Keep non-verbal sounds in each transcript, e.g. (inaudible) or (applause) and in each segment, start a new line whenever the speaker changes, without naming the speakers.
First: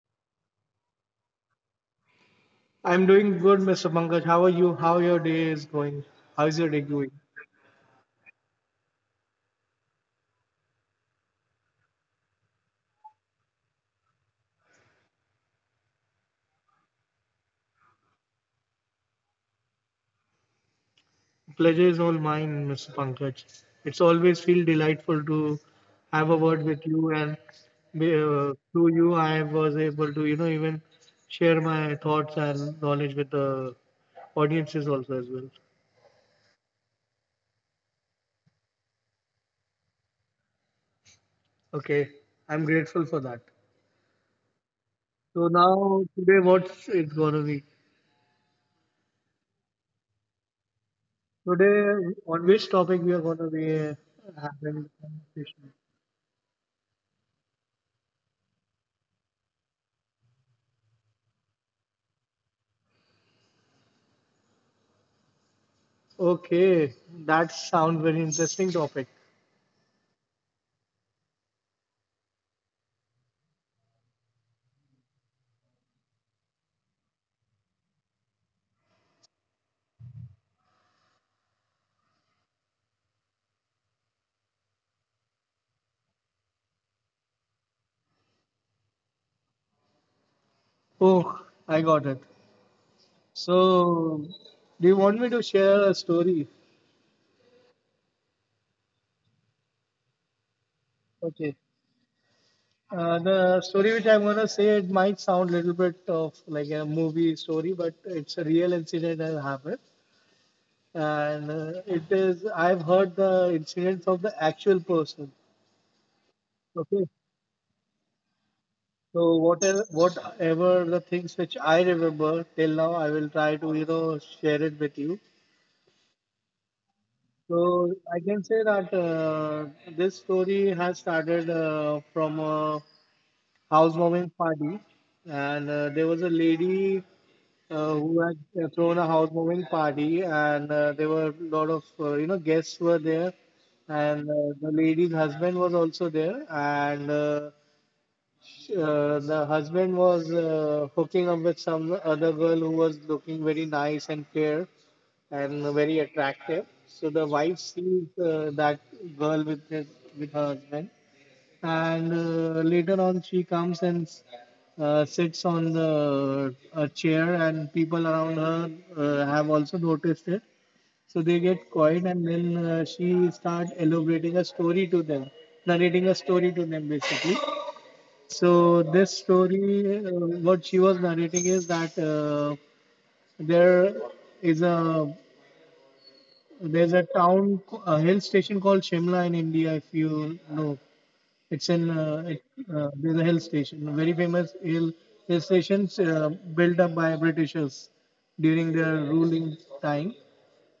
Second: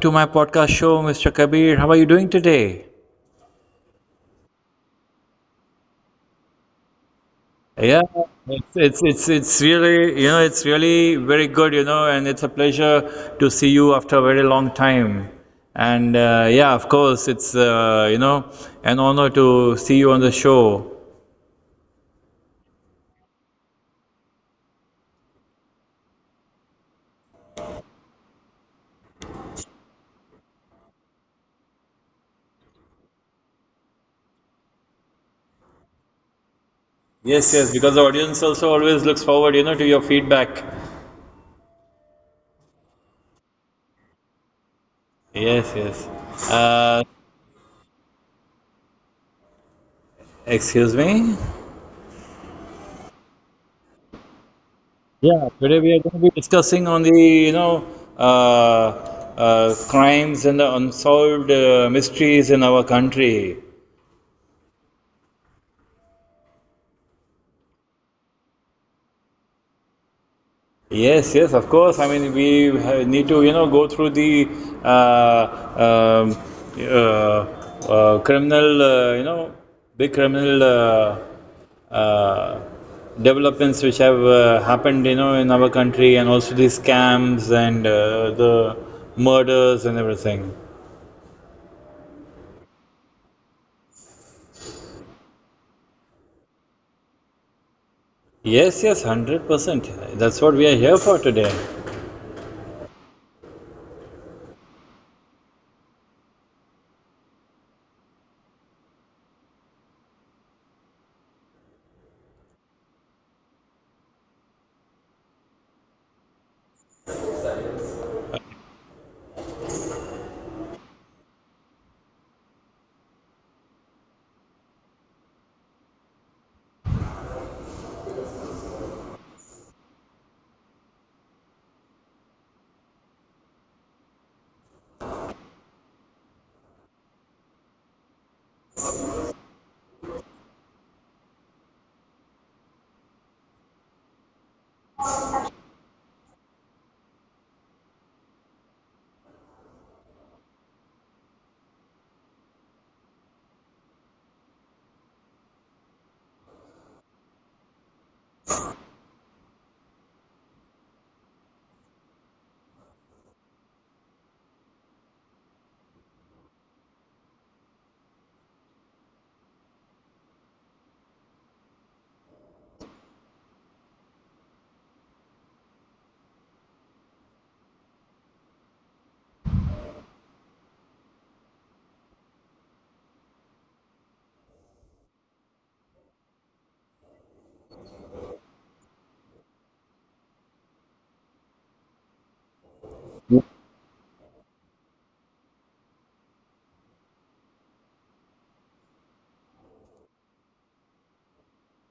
to my podcast show, Mr. Kabir. How are you doing today?
I'm doing good, Mr. Pankaj. How are you? How your day is going? How's your day
Yeah,
going?
it's really it's really very good, and it's a pleasure to see you after a very long time. And yeah, of course, it's an honor to see you on the show.
Pleasure is all mine, Mr. Pankaj. It's always feel delightful to have a word with you, and through you, I was able to, even share my thoughts and knowledge with the audiences also as well.
Yes, yes, because the audience also always looks forward, to your feedback.
Okay, I'm grateful for that.
Yes, yes.
So
Uh,
now today, what's it gonna be?
excuse me.
Today, on which topic we are gonna be
Yeah, today we are
having
going
a
to be
conversation?
discussing on the, crimes and the unsolved mysteries in our country.
Okay, that sounds very interesting topic.
Yes, yes, of course. I mean, need to, you know, go through the uh, um, uh, criminal, big criminal uh, developments which have happened, you know, in our country, and also the scams and the murders and everything.
Oh, I got it. So, do you want me to share a story?
Yes, yes, 100%. That's what we are here for today.
Okay. The story which I'm gonna say it might sound a little bit of like a movie story, but it's a real incident that happened, and it is I've heard the incidents of the actual person. Okay, so whatever the things which I remember till now, I will try to share it with you. So I can say that this story has started from a housewarming party, and there was a lady who had thrown a housewarming party, and there were a lot of guests were there, and the lady's husband was also there, and the husband was hooking up with some other girl who was looking very nice and fair, and very attractive. So the wife sees that girl with her husband, and later on she comes and sits on the a chair, and people around her have also noticed it. So they get quiet, and then she start elaborating a story to them, narrating a story to them basically. So this story, what she was narrating is that there is a there's a town, a hill station called Shimla in India. If you know, it's in uh, it, there's a hill station, a very famous hill stations built up by Britishers during their ruling time.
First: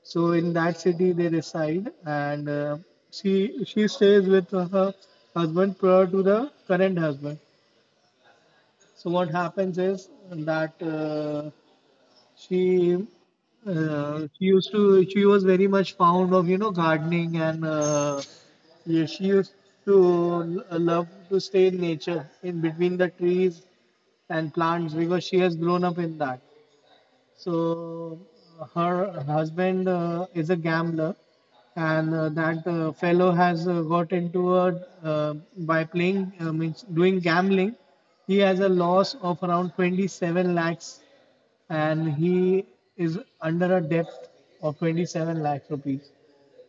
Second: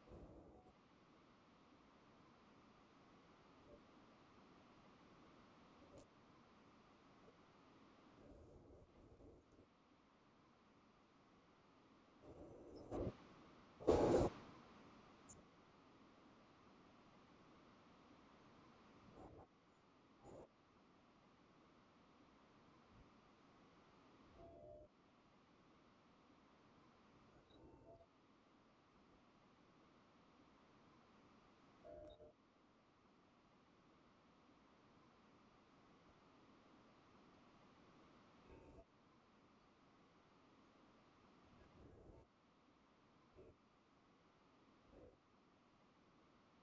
So in that city they reside, and she stays with her husband prior to the current husband. So what happens is that. She she used to She was very much fond of gardening and yeah, she used to love to stay in nature in between the trees and plants because she has grown up in that. So her husband is a gambler, and that fellow has got into a by playing means doing gambling. He has a loss of around 27 lakhs, and he is under a debt of 27 lakh rupees.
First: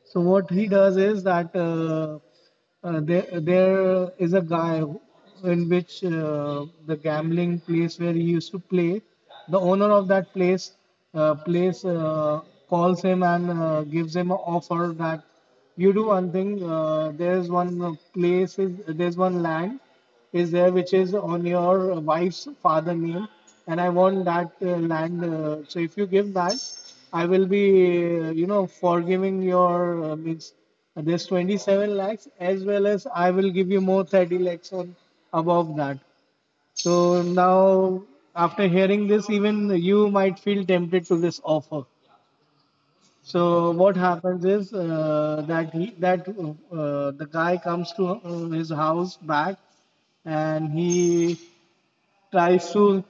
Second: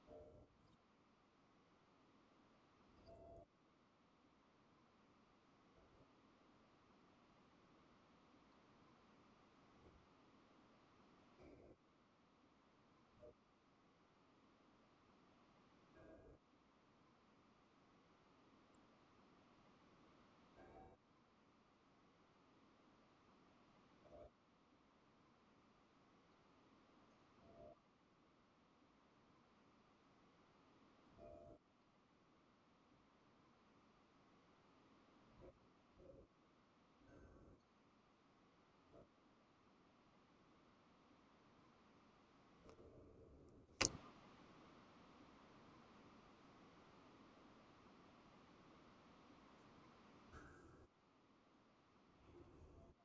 So what he does is that there is a guy in which the gambling place where he used to play, the owner of that place uh, place uh, calls him and gives him an offer that you do one thing. There's one land is there which is on your wife's father name, and I want that land. So if you give that, I will be forgiving your means this 27 lakhs, as well as I will give you more 30 lakhs on above that. So now, after hearing this even, you might feel tempted to this offer. So what happens is that he that the guy comes to his house back, and he tries to,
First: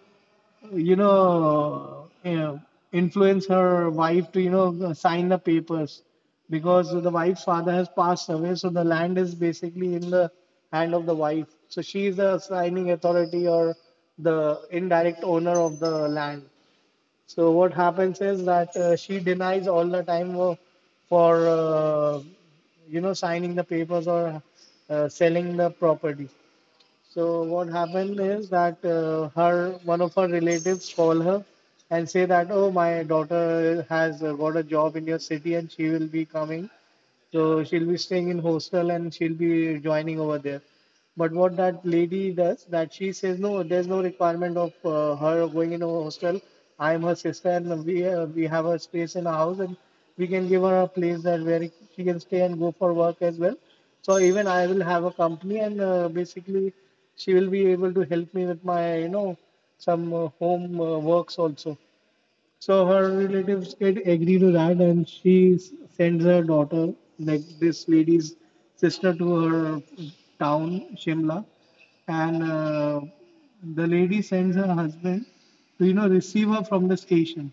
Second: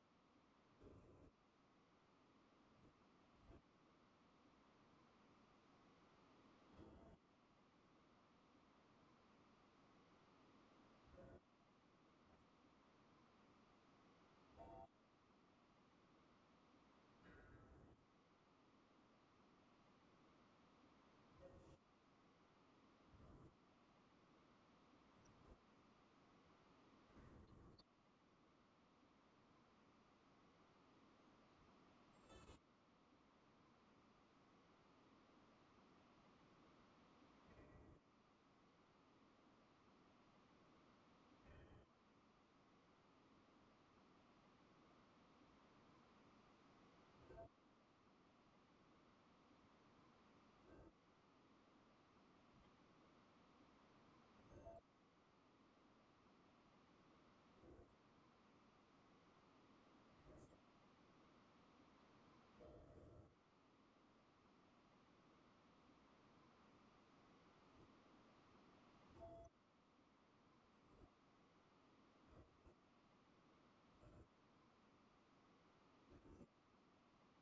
you know, uh, influence her wife to, sign the papers because the wife's father has passed away. So the land is basically in the hand of the wife. So she is the signing authority or the indirect owner of the land. So what happens is that she denies all the time for, signing the papers or selling the property. So what happened is that her one of her relatives call her and say that oh, my daughter has got a job in your city and she will be coming, so she'll be staying in hostel and she'll be joining over there. But what that lady does, that she says, no, there's no requirement of her going in a hostel. I'm her sister, and we have a space in our house, and we can give her a place that where she can stay and go for work as well. So even I will have a company, and basically she will be able to help me with my some home works also. So her relatives get agree to that, and she sends her daughter, like this lady's sister, to her town, Shimla, and the lady sends her husband to receive her from the station.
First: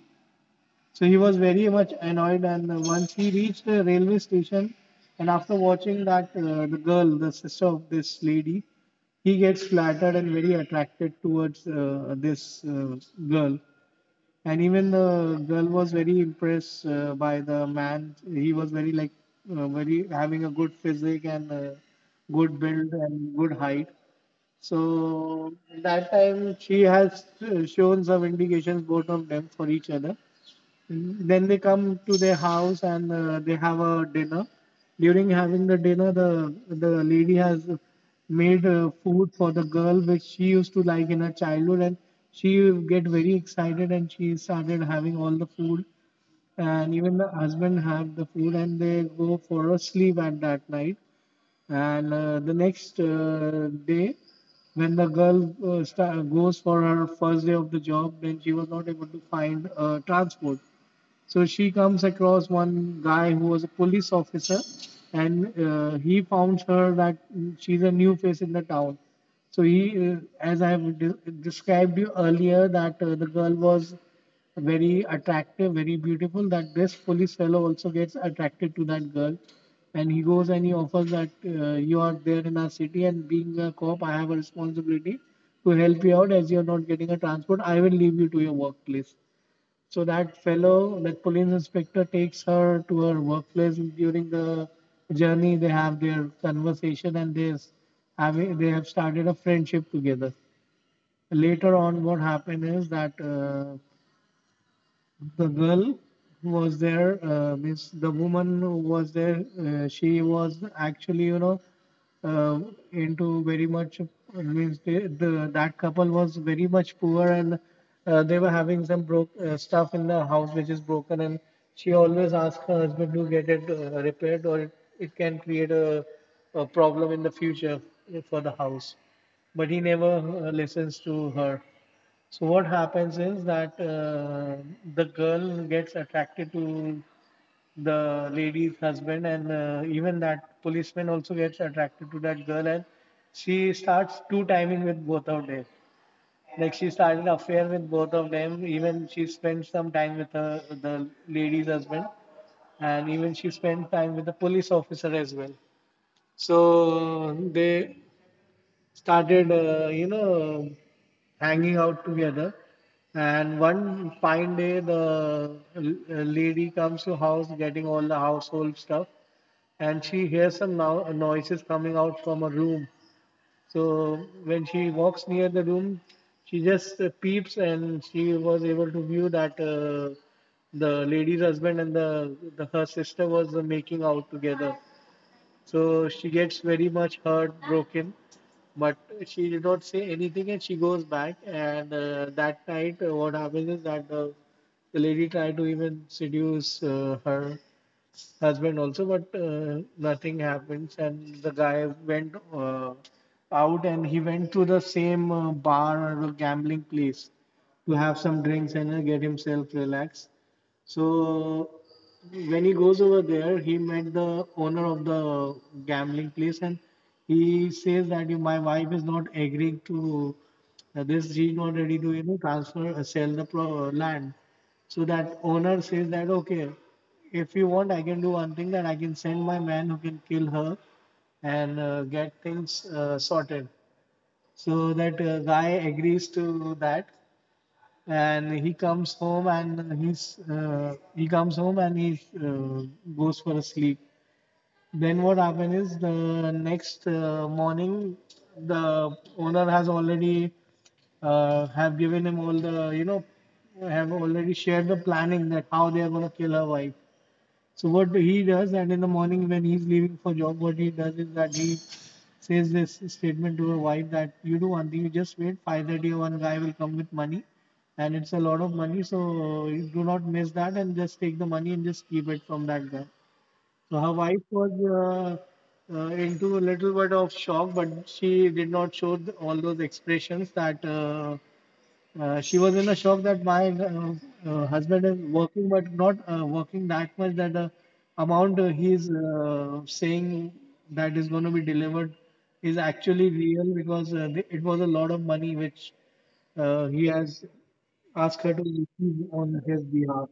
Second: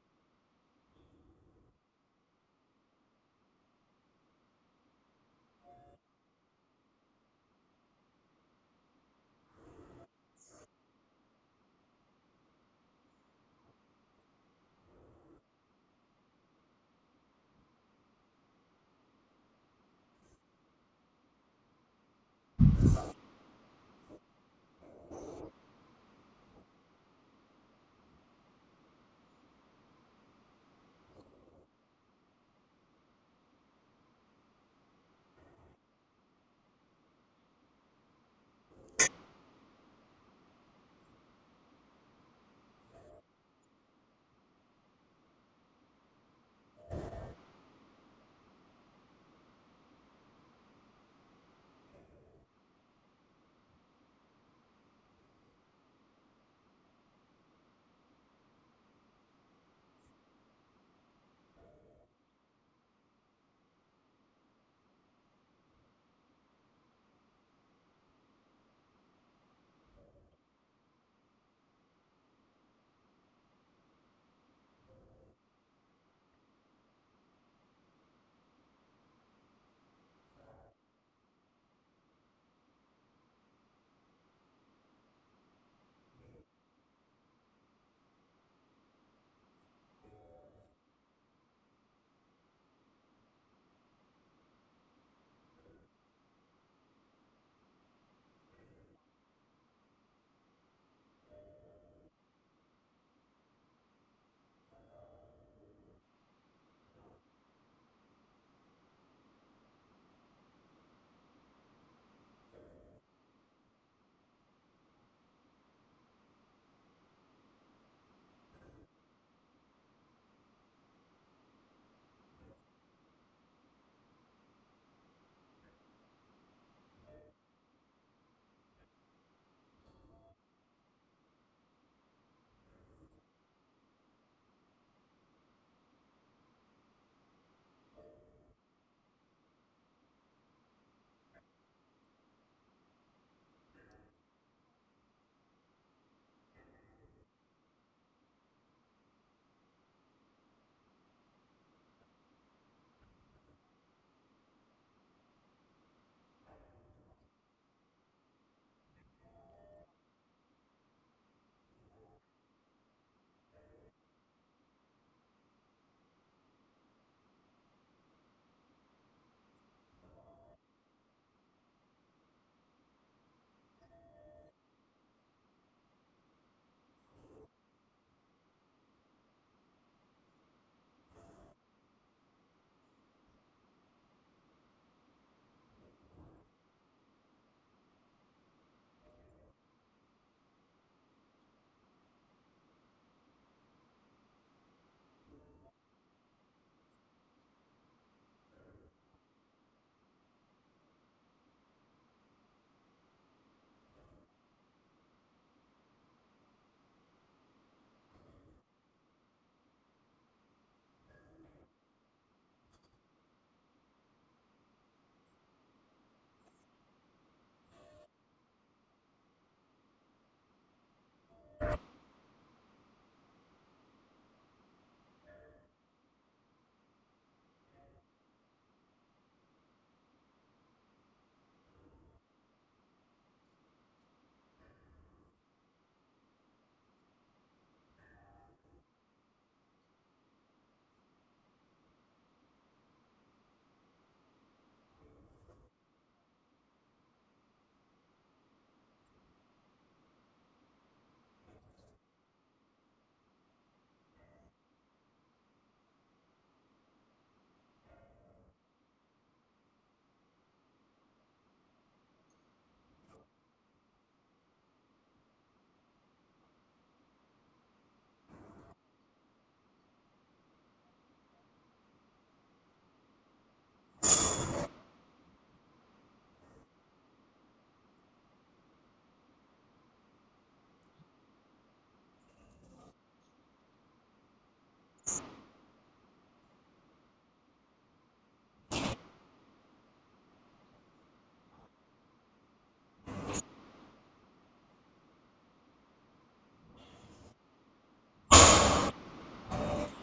So he was very much annoyed, and once he reached the railway station, and after watching that the girl, the sister of this lady, he gets flattered and very attracted towards this girl, and even the girl was very impressed by the man. He was very having a good physique and good build and good height. So that time she has shown some indications both of them for each other. Then they come to their house and they have a dinner. During having the dinner, the lady has made food for the girl which she used to like in her childhood, and she get very excited and she started having all the food, and even the husband have the food, and they go for a sleep at that night. And the next day, when the girl sta goes for her first day of the job, then she was not able to find transport. So she comes across one guy who was a police officer, and he found her that she's a new face in the town. So he, as I have described you earlier, that the girl was very attractive, very beautiful. That this police fellow also gets attracted to that girl, and he goes and he offers that you are there in our city, and being a cop, I have a responsibility to help you out as you are not getting a transport. I will leave you to your workplace. So that fellow, that police inspector, takes her to her workplace during the journey. They have their conversation and they have started a friendship together. Later on, what happened is that the girl was there means the woman who was there she was actually uh, into very much means they, the that couple was very much poor, and they were having some broke stuff in the house which is broken, and she always asked her husband to get it repaired or it can create a problem in the future for the house, but he never listens to her. So what happens is that the girl gets attracted to the lady's husband, and even that policeman also gets attracted to that girl, and she starts two timing with both of them. Like she started affair with both of them. Even she spent some time with her, the lady's husband, and even she spent time with the police officer as well. So they started, hanging out together. And one fine day, the lady comes to house getting all the household stuff, and she hears some noises coming out from a room. So when she walks near the room, she just peeps, and she was able to view that the lady's husband and the her sister was making out together. So she gets very much heartbroken, but she did not say anything and she goes back. And that night, what happens is that the lady tried to even seduce her husband also, but nothing happens. And the guy went out and he went to the same bar or the gambling place to have some drinks and get himself relaxed. So when he goes over there, he met the owner of the gambling place, and he says that My wife is not agreeing to this. She's not ready to transfer sell the land." So that owner says that okay, if you want, I can do one thing that I can send my man who can kill her and get things sorted. So that guy agrees to that, and he comes home and he goes for a sleep. Then what happened is the next morning the owner has already have given him all the have already shared the planning that how they are going to kill her wife. So what he does, and in the morning when he's leaving for job, what he does is that he says this statement to her wife that you do one thing, you just wait. 5:30, one guy will come with money, and it's a lot of money. So you do not miss that, and just take the money and just keep it from that guy. So her wife was into a little bit of shock, but she did not show all those expressions that she was in a shock that my husband is working, but not working that much that the amount he's saying that is going to be delivered is actually real because it was a lot of money which he has asked her to receive on his behalf.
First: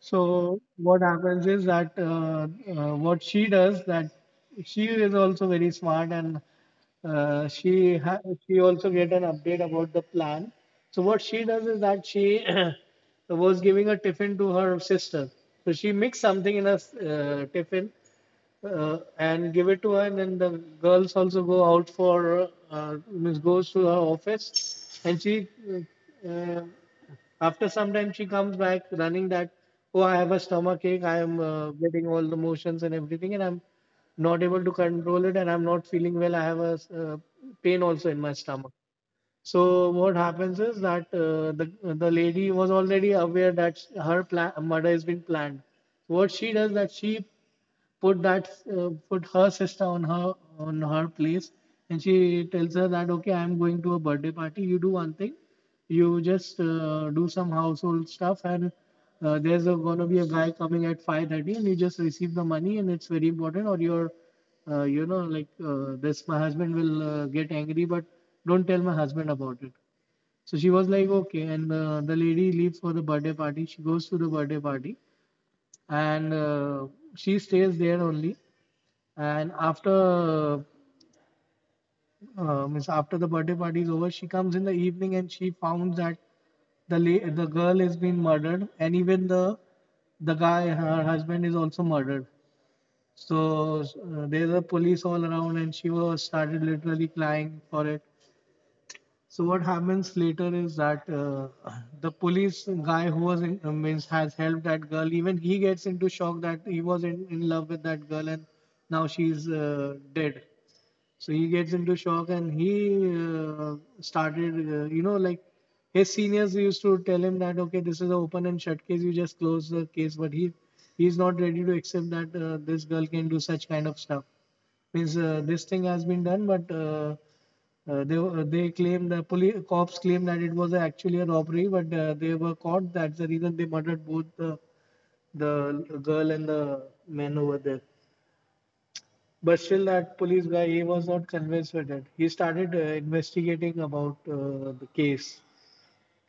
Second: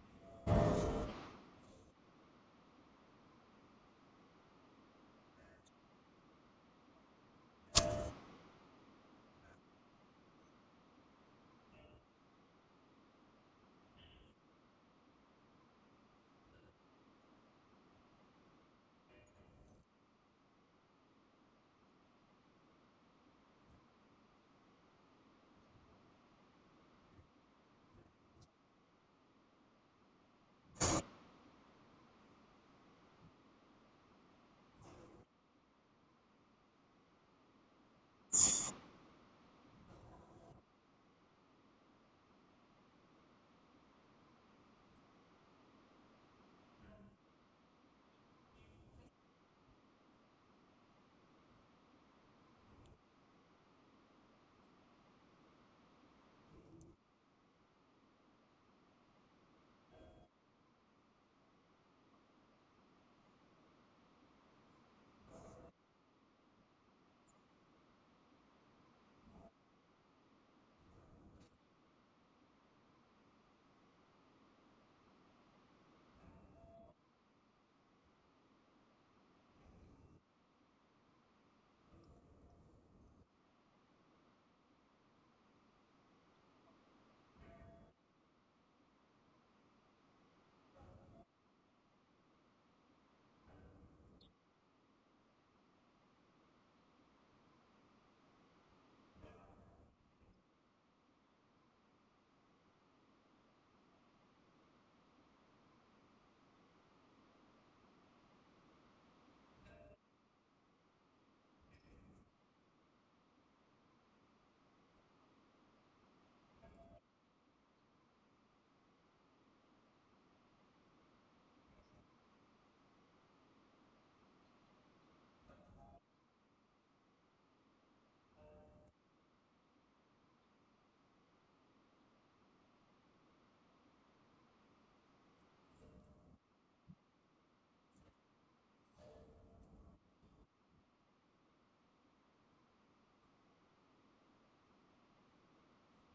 So what happens is that what she does that she is also very smart and she also get an update about the plan. So what she does is that she (clears throat) was giving a tiffin to her sister. So she mixed something in a tiffin and give it to her, and then the girls also go out for means goes to her office, and she uh, after some time she comes back running that, oh, I have a stomach ache. I am getting all the motions and everything, and I'm not able to control it, and I'm not feeling well. I have a uh, pain also in my stomach. So what happens is that the lady was already aware that her plan, murder has been planned. What she does that she put that put her sister on her place, and she tells her that, okay, I'm going to a birthday party. You do one thing, you just do some household stuff, and gonna be a guy coming at 5:30, and you just receive the money, and it's very important, or your this, my husband will get angry, but don't tell my husband about it. So she was like, okay, and the lady leaves for the birthday party. She goes to the birthday party, and she stays there only. And after means after the birthday party is over, she comes in the evening and she found that the girl has been murdered, and even the guy, her husband, is also murdered. So there's a police all around, and she was started literally crying for it. So what happens later is that the police guy who was means has helped that girl. Even he gets into shock that he was in love with that girl, and now she's dead. So he gets into shock and he started, like his seniors used to tell him that, okay, this is an open and shut case, you just close the case. But he's not ready to accept that this girl can do such kind of stuff. Means this thing has been done, but they claim the police cops claim that it was actually a robbery, but they were caught. That's the reason they murdered both the girl and the man over there. But still, that police guy, he was not convinced with it. He started investigating about the case.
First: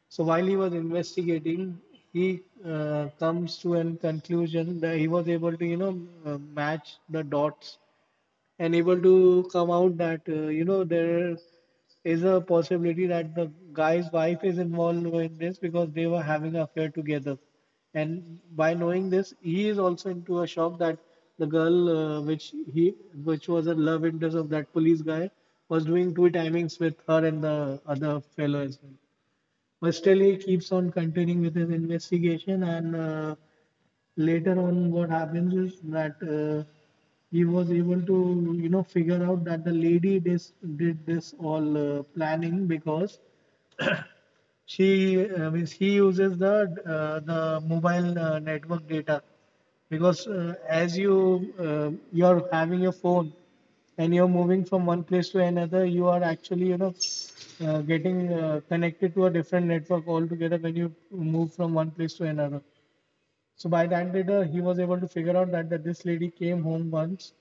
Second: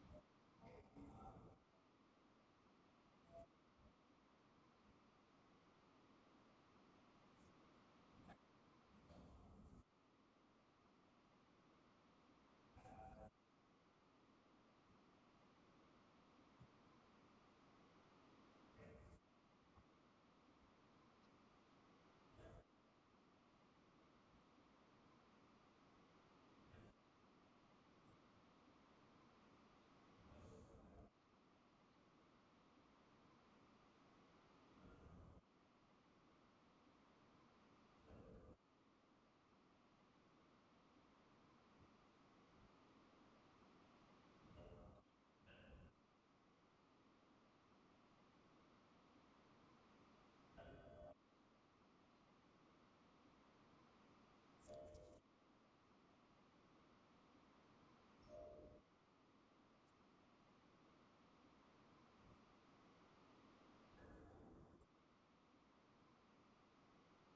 So while he was investigating, he comes to a conclusion that he was able to, you know, match the dots and able to come out that there is a possibility that the guy's wife is involved in this because they were having an affair together. And by knowing this, he is also into a shock that the girl which was a love interest of that police guy was doing two timings with her and the other fellow as well. But still, he keeps on continuing with his investigation, and later on, what happens is that he was able to, you know, figure out that the lady did this all planning because I mean, he uses the mobile network data. Because as you are having your phone and you're moving from one place to another, you are actually getting connected to a different network altogether when you move from one place to another. So by that data, he was able to figure out that this lady came home once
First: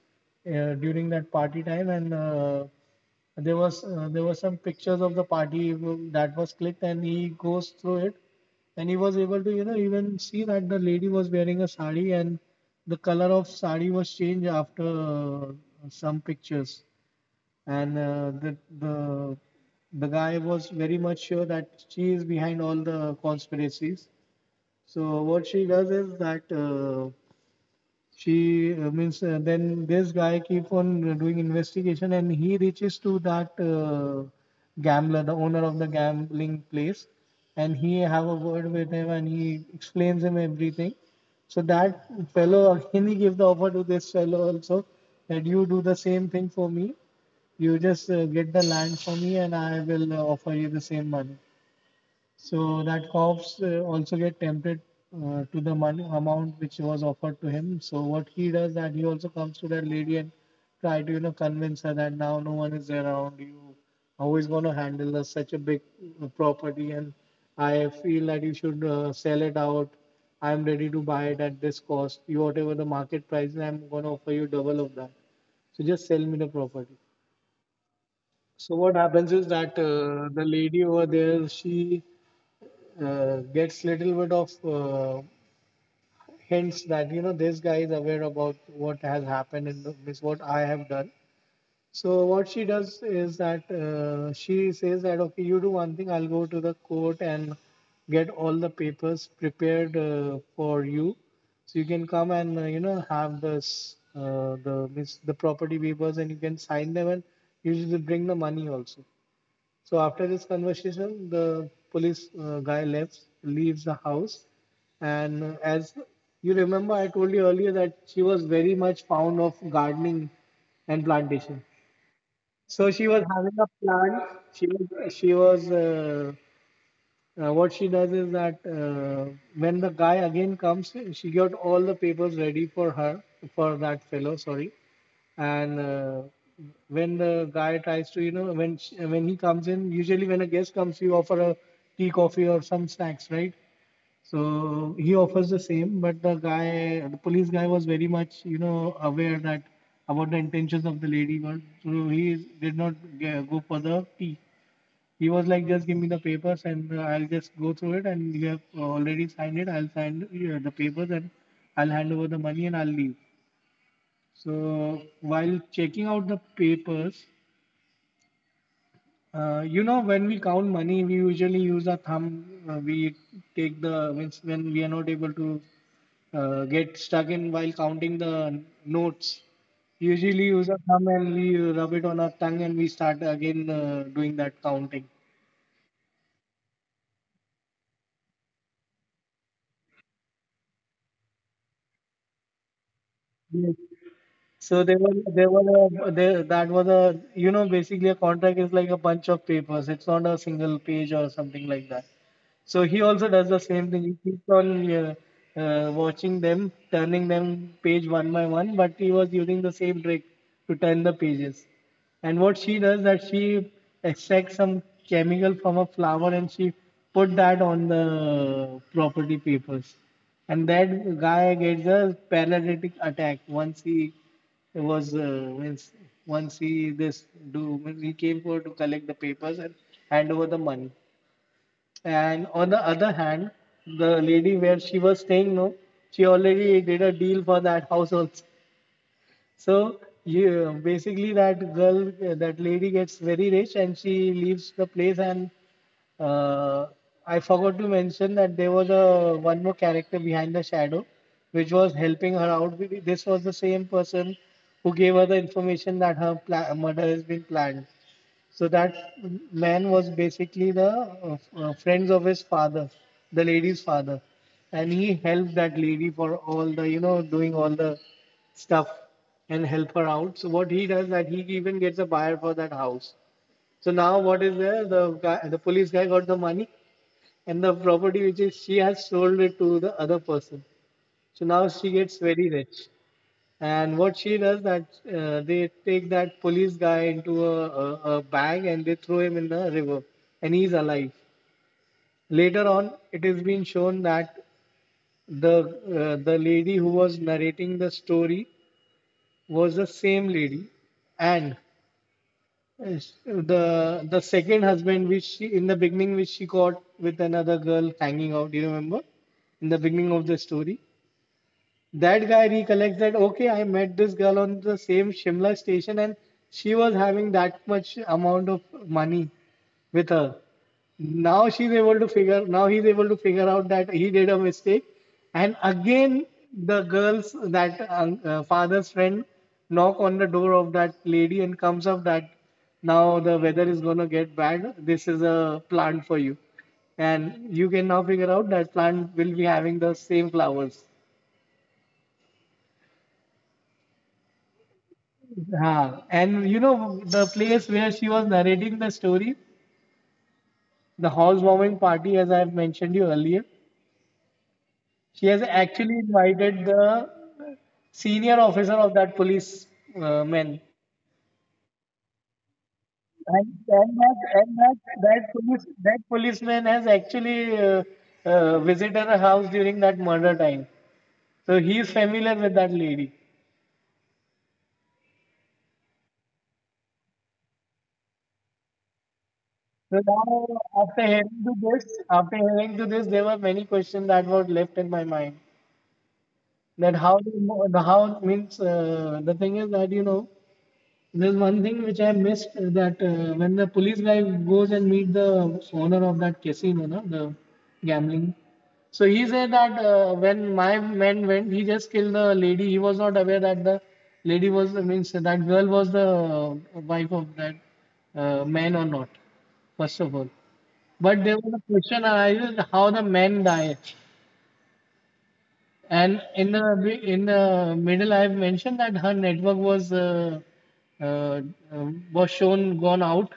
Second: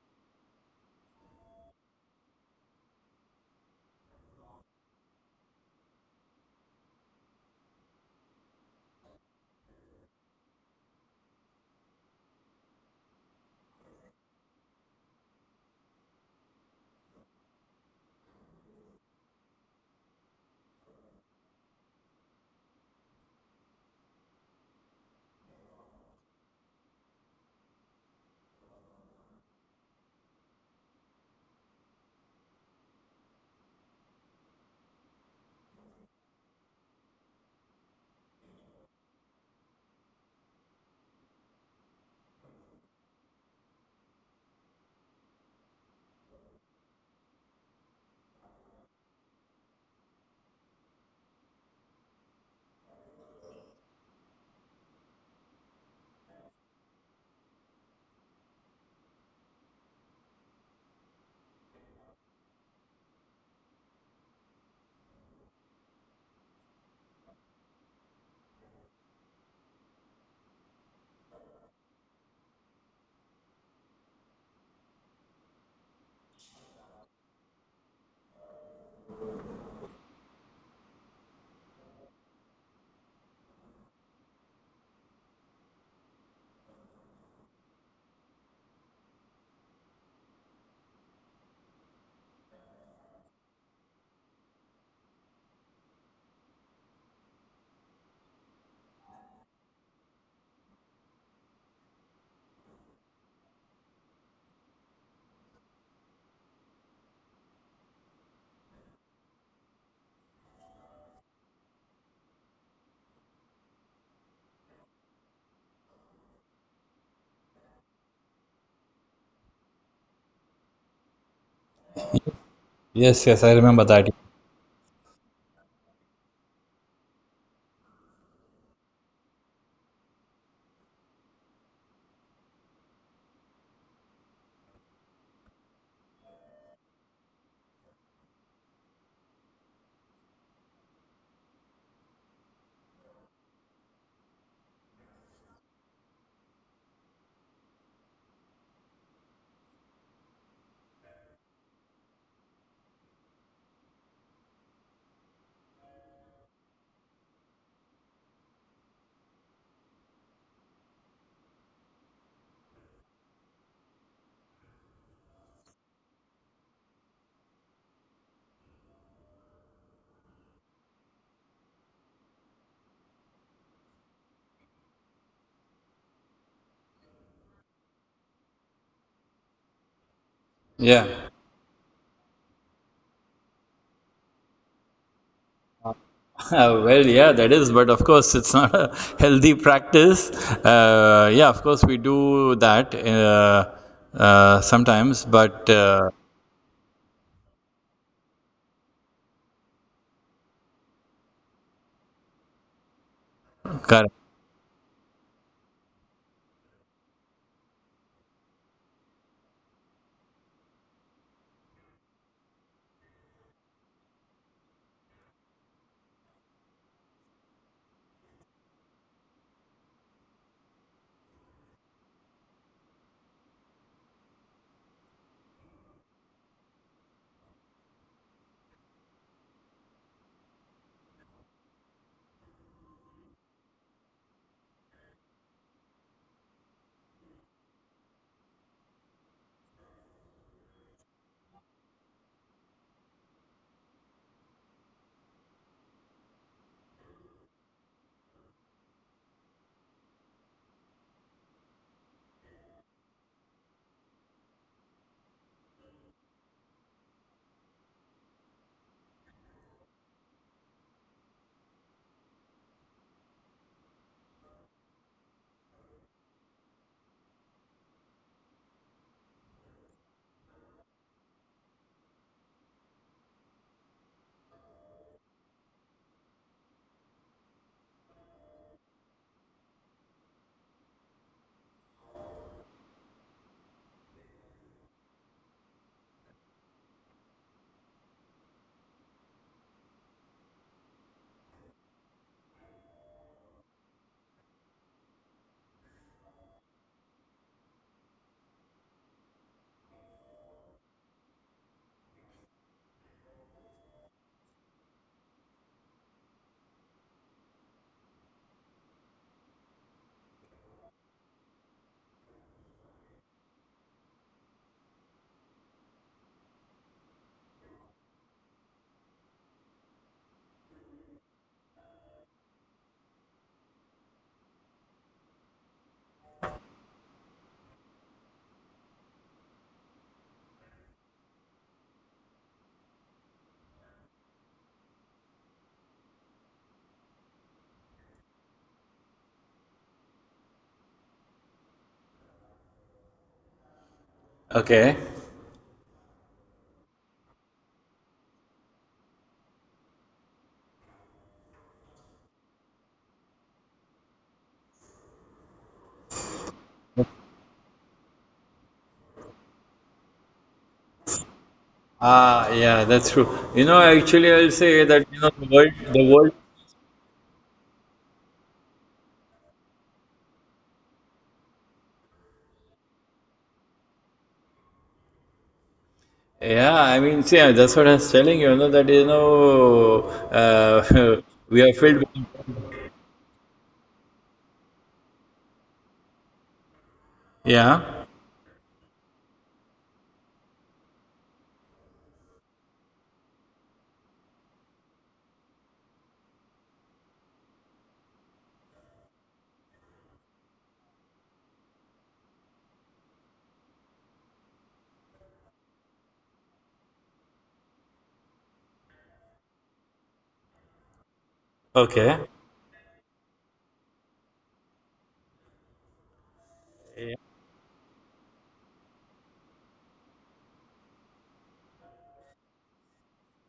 during that party time, and there were some pictures of the party that was clicked, and he goes through it, and he was able to even see that the lady was wearing a sari, and the color of sari was changed after some pictures, and the guy was very much sure that she is behind all the conspiracies. So what she does is that. She means then this guy keep on doing investigation and he reaches to that gambler, the owner of the gambling place, and he have a word with him and he explains him everything. So that fellow again he give the offer to this fellow also that you do the same thing for me. You just get the land for me, and I will offer you the same money. So that cops also get tempted to the money amount which was offered to him. So what he does that he also comes to that lady and try to convince her that now no one is there around you. How is going to handle such a big property? And I feel that you should sell it out. I'm ready to buy it at this cost. You whatever the market price, is, I'm going to offer you double of that. So just sell me the property. So what happens is that the lady over there, she gets little bit of hints that this guy is aware about what has happened and this what I have done. So what she does is that she says that, okay, you do one thing, I'll go to the court and get all the papers prepared for you, so you can come and have this the property papers, and you can sign them, and you should bring the money also. So after this conversation, the police guy leaves the house, and as you remember, I told you earlier that she was very much fond of gardening and plantation. So she was
Yes,
having
yes, I
a
remember that.
plant. She was what she does is that when the guy again comes, she got all the papers ready for her for that fellow. Sorry, and when the guy tries to you know when sh when he comes in, usually when a guest comes, you offer a tea, coffee, or some snacks, right? So he offers the same, but the police guy was very much aware that about the intentions of the lady, but so he did not go for the tea. He was like, just give me the papers, and I'll just go through it, and you have already signed it. I'll sign the papers, and I'll hand over the money, and I'll leave. So while checking out the papers, when we count money, we usually use a thumb. We take the means when we are not able to get stuck in while counting the notes. Usually use a thumb, and
Yeah.
we rub it on our tongue, and we start again doing that counting.
(laughs) Well, yeah, that is, but of course, it's not a (laughs) healthy practice. Yeah, of course, we do that
Yes. So
sometimes,
there were
but
a, there, that was a you know basically a contract is like a bunch of papers. It's not a single page or something like that. So he also does the same thing.
correct.
He keeps on watching them, turning them page one by one, but he was using the same trick to turn the pages. And what she does that she extracts some chemical from a flower and she put that on the property papers. And that guy gets a paralytic attack once he was means once he this do means he came for to collect the papers and hand over the money. And on the other hand, the lady where she was staying, no, she already did a deal for that household. So you basically that girl, that lady gets very rich and she leaves the place. And uh, I forgot to mention that there was a one more character behind the shadow, which was helping her out. This was the same person who gave her the information that her murder has been planned. So that man was basically the friends of his father, the lady's father, and he helped that lady for all the doing all the stuff and help her out. So what he does that he even gets a buyer for that house. So now what is there? The guy, the police guy got the money and the property which is she has sold it to the other person. So now she gets very rich. And what she does that they take that police guy into a bag and they throw him in the river, and he's alive. Later on, it has been shown that the the lady who was narrating the story was the same lady, and uh, the second husband, which she in the beginning, which she got with another girl hanging out. Do you remember? In the beginning of the story, that guy recollects that okay, I met this girl on the same Shimla station, and she was having that much amount of money with her. Now he's able to figure out that he did a mistake, and again, the girls, that father's friend, knock on the door of that lady and comes up that now the weather is going to get bad. This is a plant for you, and you can now figure out that plant will be having the same flowers.
Okay.
Yeah, and you know the place where she was narrating the story, the housewarming party, as I have mentioned you earlier, she has actually invited the senior officer of that police man,
Ah, yeah, that's true. You
and,
know,
and
actually,
that
I'll
and
say
that
that, you know,
that
the world,
police
the
that
world.
policeman has actually visited her house during that murder time, so he is familiar with that lady.
Yeah, I mean, see, that's what I was telling you, you know, that,
So now,
uh,
after
(laughs) we are
hearing to
filled with.
this, there were many questions that were left in my mind. That how do you know,
Yeah.
the how means the thing is that there's one thing which I missed that when the police guy goes and meet the owner of that casino, no, the gambling. So he said that when my men went, he just killed the lady. He was not aware that the lady was means that girl was the wife of that man or not. First of all, but there was a
Okay.
question arises how the men die. And in the in the middle, I've mentioned that her network uh, was shown gone out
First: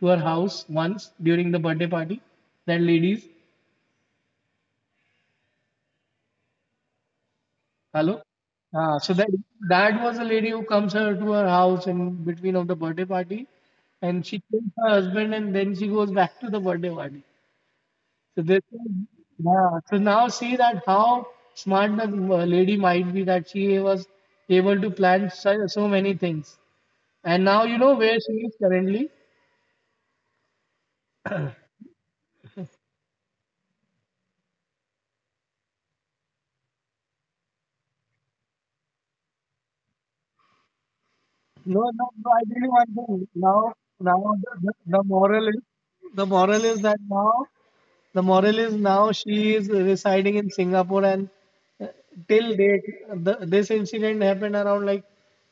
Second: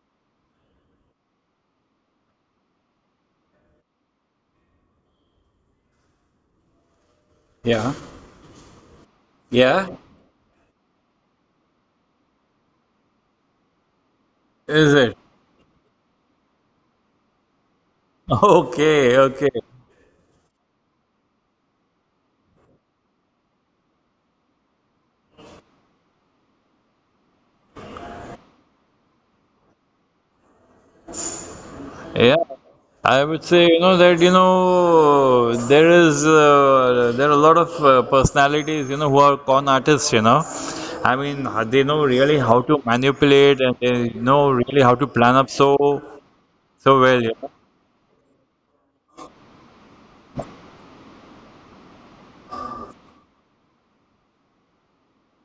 to her house once during the birthday party. That ladies,
Yeah.
hello. Ah, so that
Yeah.
that was a lady who comes her to her house in between of the birthday party, and she kills her
Is it? (laughs)
husband, and then she goes back to the birthday party. So
Okay. Okay.
yeah. So now see that how smart the lady might be, that she was able to plan so many things. And now you know where she is currently.
Yeah. I would say, you know, that, you know, there are a lot of personalities, you know, who are con artists, you know. I mean,
No,
they
no,
know
no. I
really
really
how
want
to
to. Now,
manipulate and they
now the,
know
the,
really
the
how to
moral
plan
is
up so,
the moral is that
so well,
now
you know.
now she is residing in Singapore, and uh, till date, this incident happened around like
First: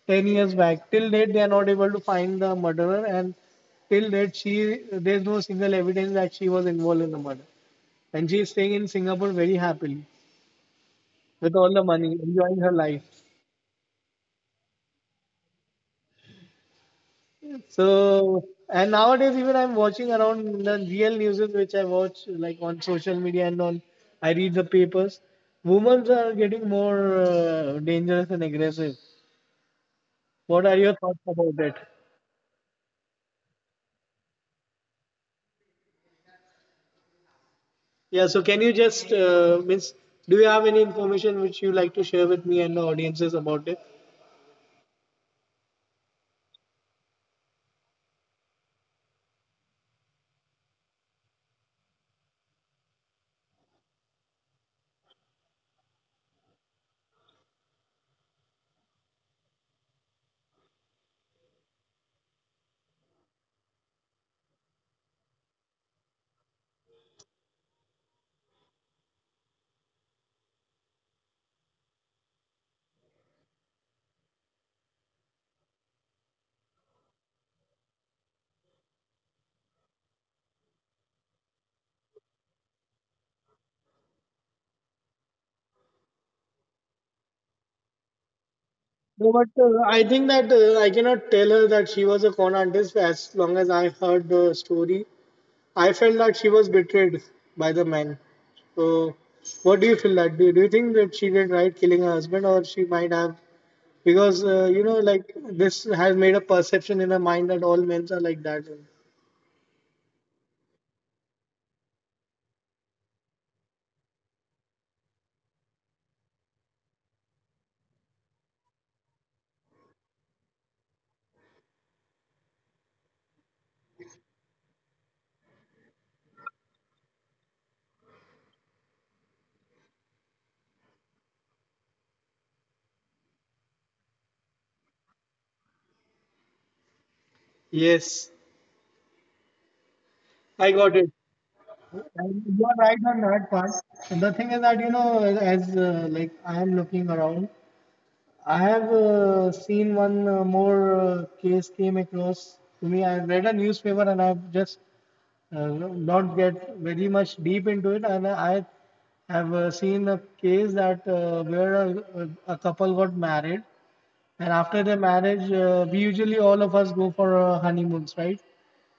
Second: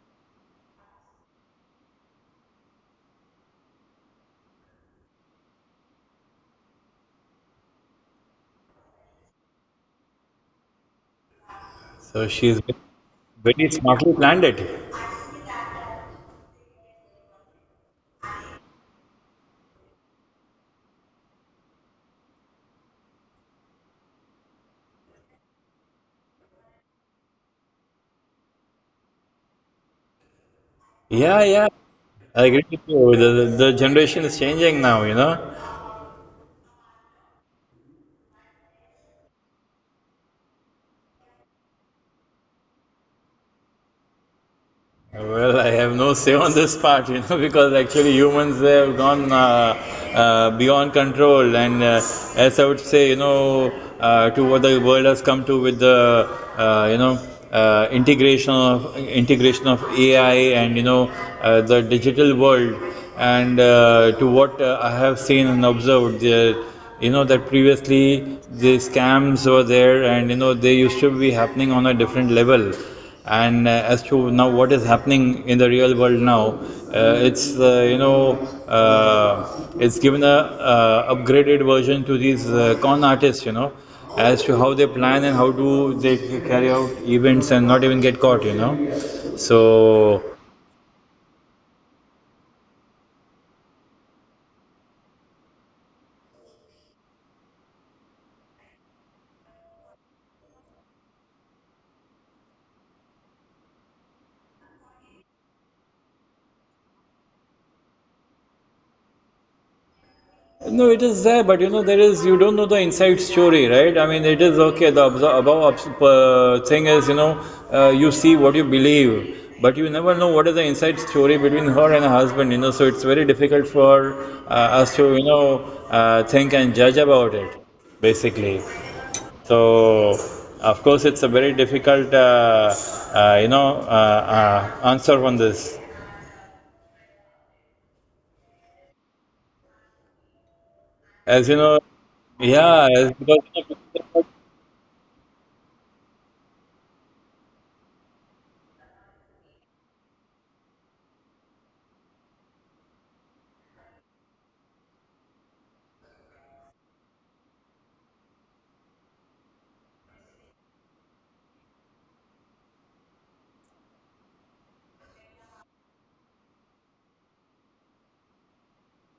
10 years back. Till date they are not able to find the murderer, and till date she there is no single evidence that she was involved in the murder, and she is staying in Singapore very happily with all the money,
So
enjoying her life.
very smartly planned it.
So, and nowadays even I'm watching around the real news, which I watch like on social media, and on I read the papers. Women are getting more dangerous and aggressive. What are your
Yeah,
thoughts
yeah.
about it?
I agree with you. The generation is changing now, you know.
Yeah. So, can you just means do you have any information which you like to share with me and the audiences about it?
Well, I have no say on this part, you know, (laughs) because actually humans have gone beyond control, and as I would say, you know, to what the world has come to with uh, you know, integration of AI, and the digital world, and to what I have seen and observed there. You know that previously the scams were there, and you know they used to be happening on a different level, and as to now what is happening in the real world now, it's it's given a upgraded version to these con artists, you know, as to how they plan and how do they carry out events and not even get caught, you know,
No, but I
so
think that I cannot tell her that she was a con artist as long as I heard the story. I felt that she was betrayed by the man. So, what do you feel that? Do you think that she did right killing her husband, or she might have? Because like this has made a perception in her mind that all men are like that.
no, it is there, but you know, there is, you don't know the inside story, right? I mean, it is okay. The thing is, you know, you see what you believe, but you never know what is the inside story between her and her husband, you know, so it's very difficult for us to, you know, think and judge about it, basically. So, of course, it's a very difficult, uh, you know, uh, answer on this.
Yes, I got it.
As you know,
And you
yeah,
are
as,
right on
because,
that part. And the thing is that as like I am looking around, I have seen one more case came across to me. I read a newspaper and I've just not get very much deep into it. And I have seen a case that where a couple got married, and after the marriage, we usually all of us go for honeymoons, right?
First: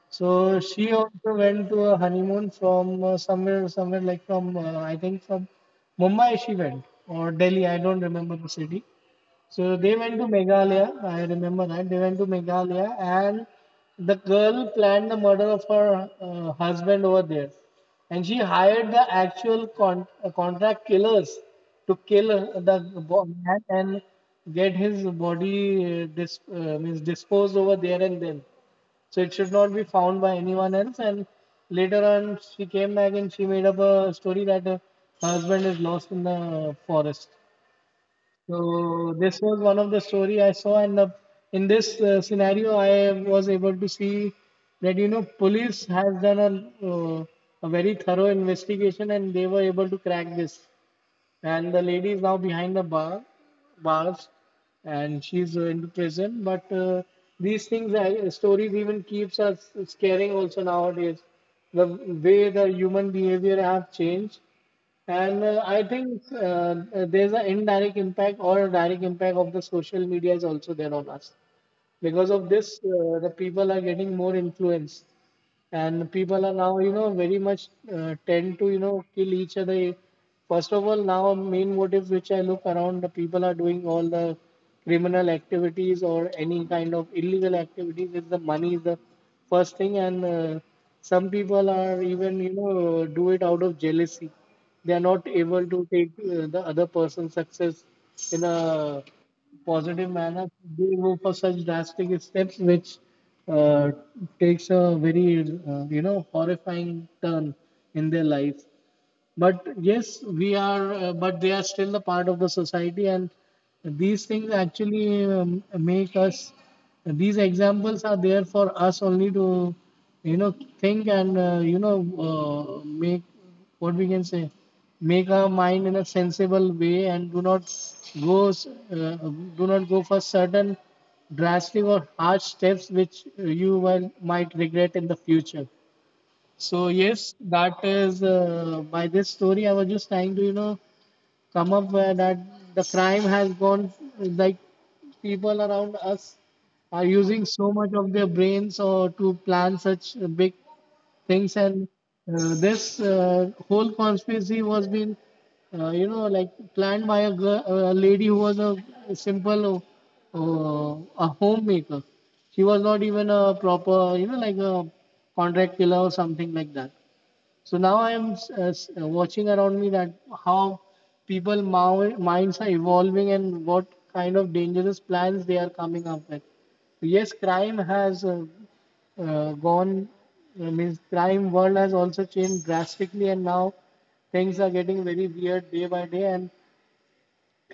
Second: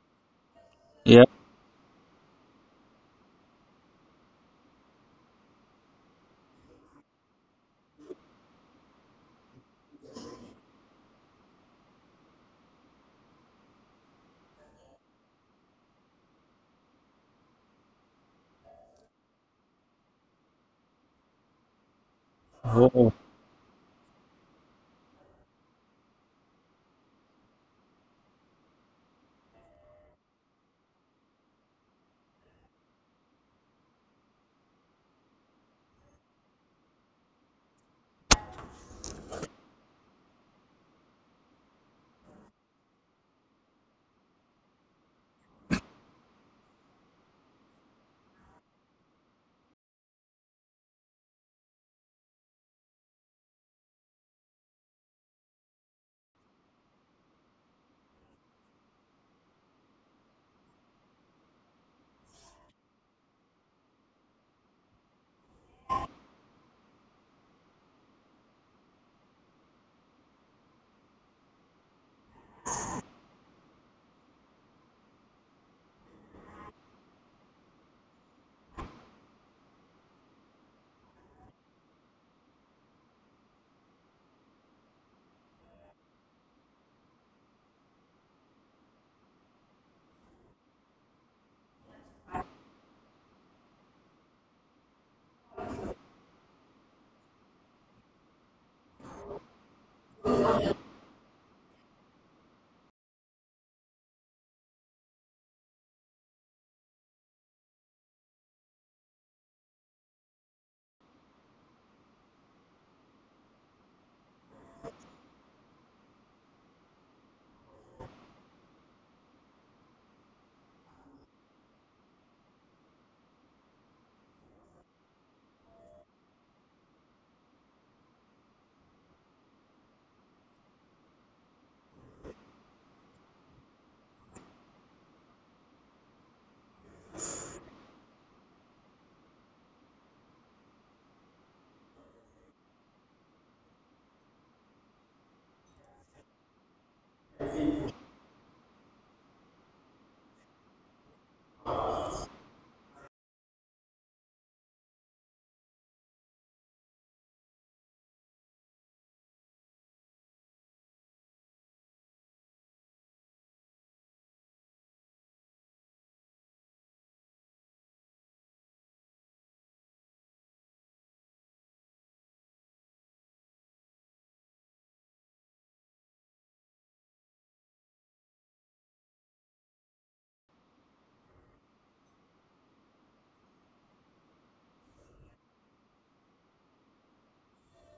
So she
yeah.
also went to a honeymoon from somewhere like from I think from Mumbai she went, or Delhi. I don't remember the city. So they went to Meghalaya. I remember that they went to Meghalaya, and the girl planned the murder of her husband over there, and she hired the actual contract killers to kill the
Oh.
man and get his body means disposed over there and then. So it should not be found by anyone else. And later on, she came back and she made up a story that her husband is lost in the forest. So this was one of the story I saw, and in this scenario, I was able to see that police has done uh, a very thorough investigation, and they were able to crack this. And the lady is now behind the bars, and she's in prison. But these things, stories even keeps us scaring also nowadays. The way the human behavior have changed, and I think there's an indirect impact or a direct impact of the social media is also there on us. Because of this, the people are getting more influence, and people are now very much tend to kill each other. First of all, now main motive which I look around the people are doing all the criminal activities or any kind of illegal activities is the money, is the first thing. And some people are even do it out of jealousy. They are not able to take the other person's success in a positive manner. They go for such drastic steps which uh, takes a very horrifying turn in their life. But yes, we are but they are still a part of the society, and these things actually make us these examples are there for us only to think, and make, what we can say, make our mind in a sensible way, and do not go s- uh, go for certain drastic or harsh steps which might regret in the future. So yes, that is by this story. I was just trying to come up where that the crime has gone. Like, people around us are using so much of their brains or to plan such big things. And this whole conspiracy was been like planned by a lady who was simple a homemaker. She was not even a proper like a contract killer or something like that. So now I am watching around me that how people minds are evolving and what kind of dangerous plans they are coming up with. So yes, crime has gone. I mean, crime world has also changed drastically, and now things are getting very weird day by day. And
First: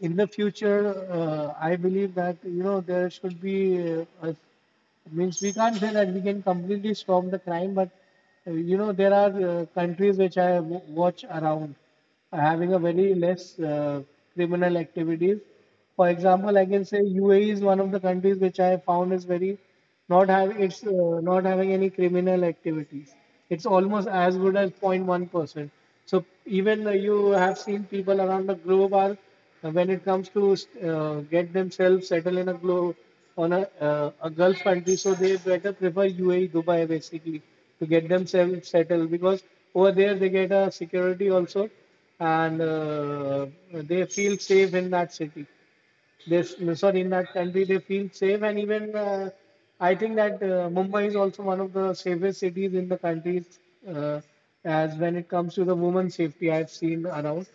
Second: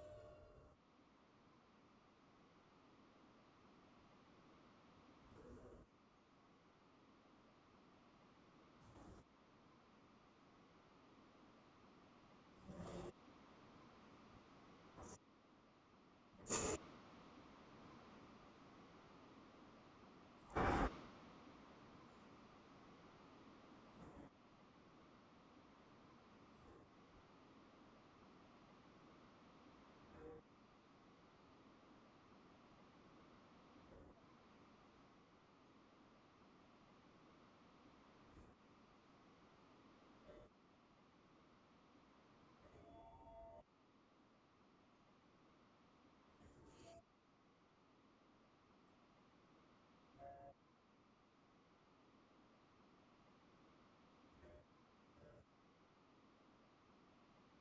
in the future, I believe that there should be a means we can't say that we can completely stop the crime, but there are countries which I watch around are having a very less criminal activities. For example, I can say UAE is one of the countries which I found is very not have it's not having any criminal activities. It's almost as good as 0.1%. So even you have seen people around the globe are when it comes to get themselves settle in a globe on a gulf country, so they better prefer UAE, Dubai basically, to get themselves settled, because over there they get a security also. And they feel safe in that city, this, sorry, in that country they feel safe. And even I think that Mumbai is also one of the safest cities in the country, uh, as when it comes to the women's safety I've seen around.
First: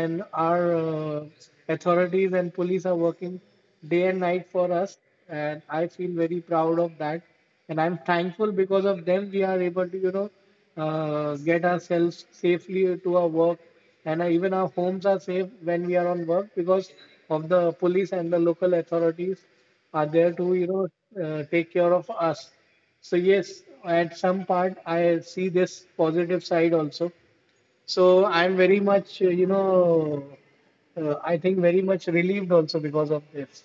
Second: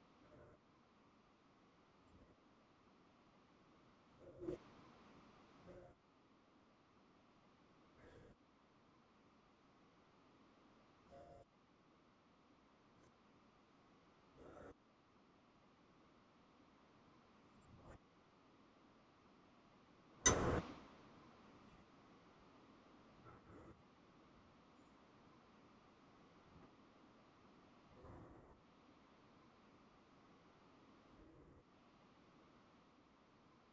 And our authorities and police are working day and night for us, and I feel very proud of that. And I'm thankful, because of them we are able to get ourselves safely to our work. And even our homes are safe when we are on work, because of the police and the local authorities are there to take care of us. So yes, at some part I see this positive side also, so I'm very much I think very much relieved also because of this.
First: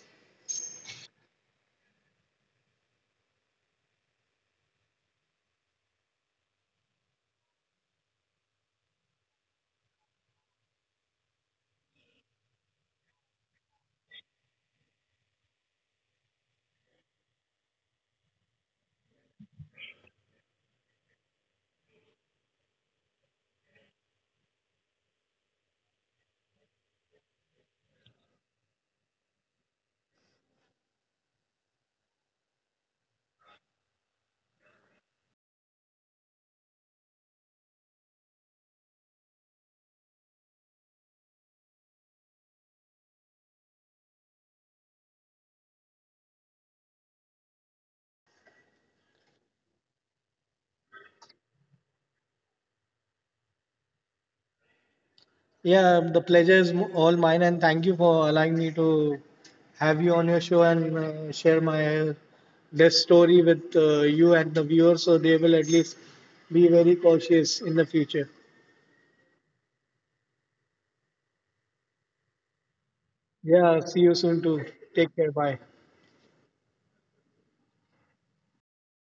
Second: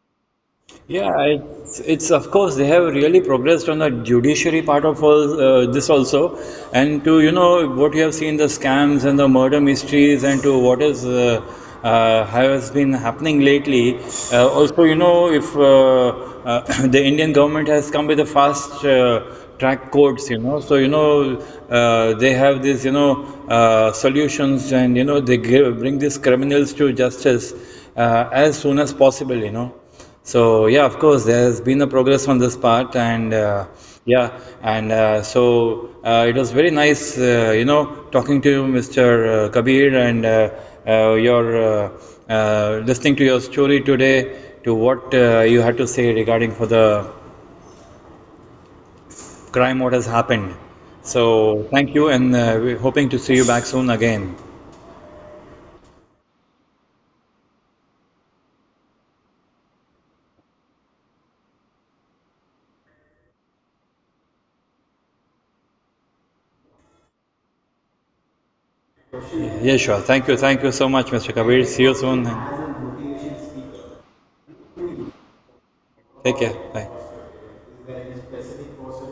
Yeah, it's of course they have really progressed on the judiciary part of all, this also, and to you know what you have seen the scams and the murder mysteries, and to what is has been happening lately. Also, you know, if (coughs) (clears throat) the Indian government has come with a fast track courts, you know, so you know they have this, you know, solutions, and you know they give, bring these criminals to justice as soon as possible, you know. So yeah, of course, there's been a progress on this part, and yeah, and it was very nice, you know, talking to you, Mr. Kabir, and your listening to your story today, to what you had to say regarding for the crime, what has happened. So thank you, and we're hoping to see you back soon again.
Yeah, the pleasure is all mine, and thank you for allowing me to have you on your show and share my death story with you and the viewers, so they will at least be very cautious in the future.
Yeah, sure. Thank you so much, Mr. Kabir. See you soon.
Yeah, see you soon too. Take care. Bye.
Take care. Bye.